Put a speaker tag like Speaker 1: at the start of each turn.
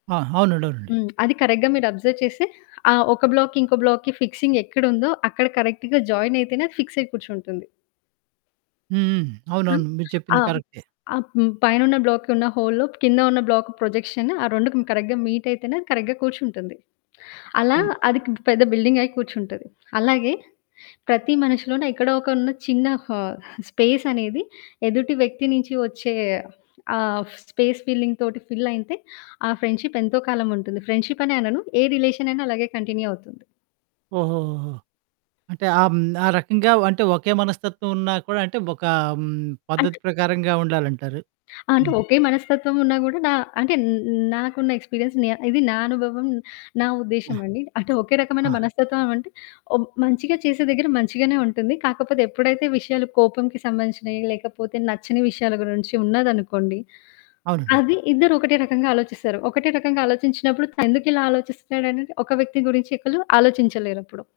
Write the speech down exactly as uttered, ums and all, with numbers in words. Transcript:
Speaker 1: ఆ! అవునండి. అవునండి.
Speaker 2: హ్మ్. అది కరెక్ట్‌గా మీరు అబ్జర్వ్ చేస్తే ఆ ఒక బ్లాక్‌కి ఇంకో బ్లాక్‌కి ఫిక్సింగ్ ఎక్కడుందో అక్కడ కరెక్ట్‌గా జాయిన్ అయితేనే అది ఫిక్సయి కూర్చుంటుంది.
Speaker 1: హ్మ్. హ్మ్.
Speaker 2: హ్మ్.
Speaker 1: అవునవును. మీరు
Speaker 2: ఆ!
Speaker 1: చెప్పింది కరెక్టే.
Speaker 2: ఆహ్, హ్మ్, పైనున్న బ్లాక్‌కి ఉన్న హోల్‌లో కింద ఉన్న బ్లాక్ ప్రొజెక్షన్ ఆ రెండుకి కరెక్ట్‌గా మీట్ అయితేనే కరెక్ట్‌గా కూర్చుంటుంది. అలా
Speaker 1: హ్మ్.
Speaker 2: అదికింక పెద్ద బిల్డింగ్ అయ్యి కూర్చుంటది. అలాగే ప్రతి మనిషిలోనూ ఎక్కడో ఒక ఉన్న చిన్న హా స్పేస్ అనేది ఎదుటి వ్యక్తి నుంచి వచ్చే ఆహ్, ఫ్ స్పేస్ ఫిల్లింగ్‌తోటి ఫిల్ అయితే ఆ ఫ్రెండ్‌షిప్ ఎంతో కాలముంటుంది. ఫ్రెండ్‌షిప్ అనే అనను. ఏ రిలేషన్ అయినా అలాగే కంటిన్యూ అవుతుంది.
Speaker 1: ఓహోహోహో! అంటే ఆహ్, హ్మ్, ఆ రకంగా వ్ అంటే ఒకే మనస్తత్వం ఉన్నా కూడా అంటే ఒక హ్మ్,
Speaker 2: అంట్
Speaker 1: పద్ధతి ప్రకారంగా ఉండాలంటారు
Speaker 2: అంటే
Speaker 1: మీరు.
Speaker 2: ఒకే మనస్తత్వం ఉన్న గూడా డా అంటే న్ న్ నాకున్న ఎక్స్పీరియన్స్ నే ఇది నా అనుభవం నా
Speaker 1: ఆ!
Speaker 2: ఉద్దేశ్యమండి. అంటే ఒకే రకమైన
Speaker 1: ఆ!
Speaker 2: మనస్తత్వం అంటే ఓ మంచిగా చేసే దగ్గర మంచిగానే ఉంటుంది. కాకపోతే ఎప్పుడైతే విషయాలు కోపంకి సంబంధించినవి లేకపోతే, నచ్చని విషయాల గురించి ఉన్నదనుకోండి,
Speaker 1: అవునండీ.
Speaker 2: అది ఇద్దరు ఒకటే రకంగా ఆలోచిస్తారు. ఒకటే రకంగా ఆలోచించినప్పుడు తను ఎందుకిలా ఆలోచిస్తున్నాడనేది ఒక వ్యక్తి గురించి ఒకలు ఆలోచించలేరప్పుడు.